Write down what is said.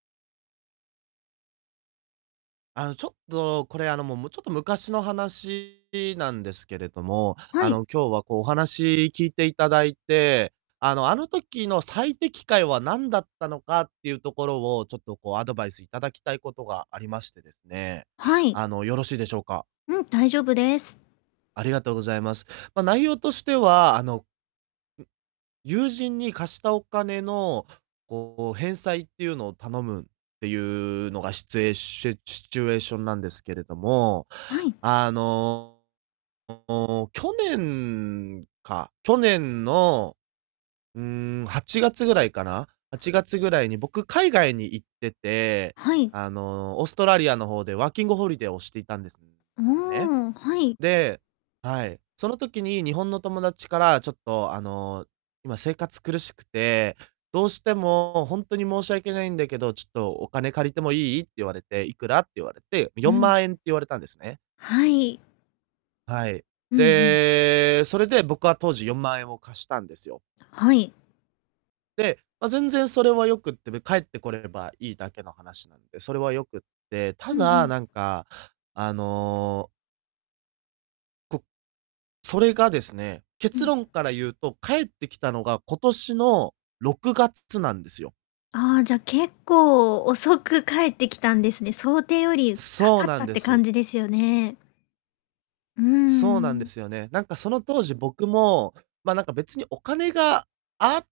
あの、ちょっとこれ、あの、もう、も、ちょっと昔の話なんですけれども、はあい。の、今日は、こう、お話聞いていただいて、あの、あの時の最適解は何だったのかっていうところを、ちょっとこう、アドバイスいただきたいことがありましてですね、はい。あの、よろしいでしょうか？うん、大丈夫です。ありがとうございます。ま、内容としては、あのう友人に貸したお金の、こう、返済っていうのを頼むっていうのが、シツエシュチュシチュエーションなんですけれども。はい。あの、去年か去年の、うーん、8月ぐらいかな、8月ぐらいに、僕、海外に行ってて、はい。あの、オーストラリアの方でワーキングホリデーをしていたんですんね。おお、はい。ではい、その時に日本の友達から、ちょっと、あの「今、生活苦しくて、どうしても、ほんとに申し訳ないんだけど、ちょっとお金借りてもいい？」って言われて、「いくら？」って言われてう「よんん。まんえん」って言われたんですね。はい。はい。うんうん。で、それで僕は当時、4万円を貸したんですよ。はい。で、ま、全然それは良くて、で、返ってこれればいいだけの話なんで、それはよくて、たうんうだ、なん。んか、あのこそれがですね、う結ん。論から言うと、返ってきたのが、今年の6月つなんですよ。ああ、じゃ、結構、遅く返ってきたんですね。想定よりかそうかっなたんっでてす。感じですよね。うーそうなんでん。すよね。なんかその当時、僕も、ま、なんか別に、お金があ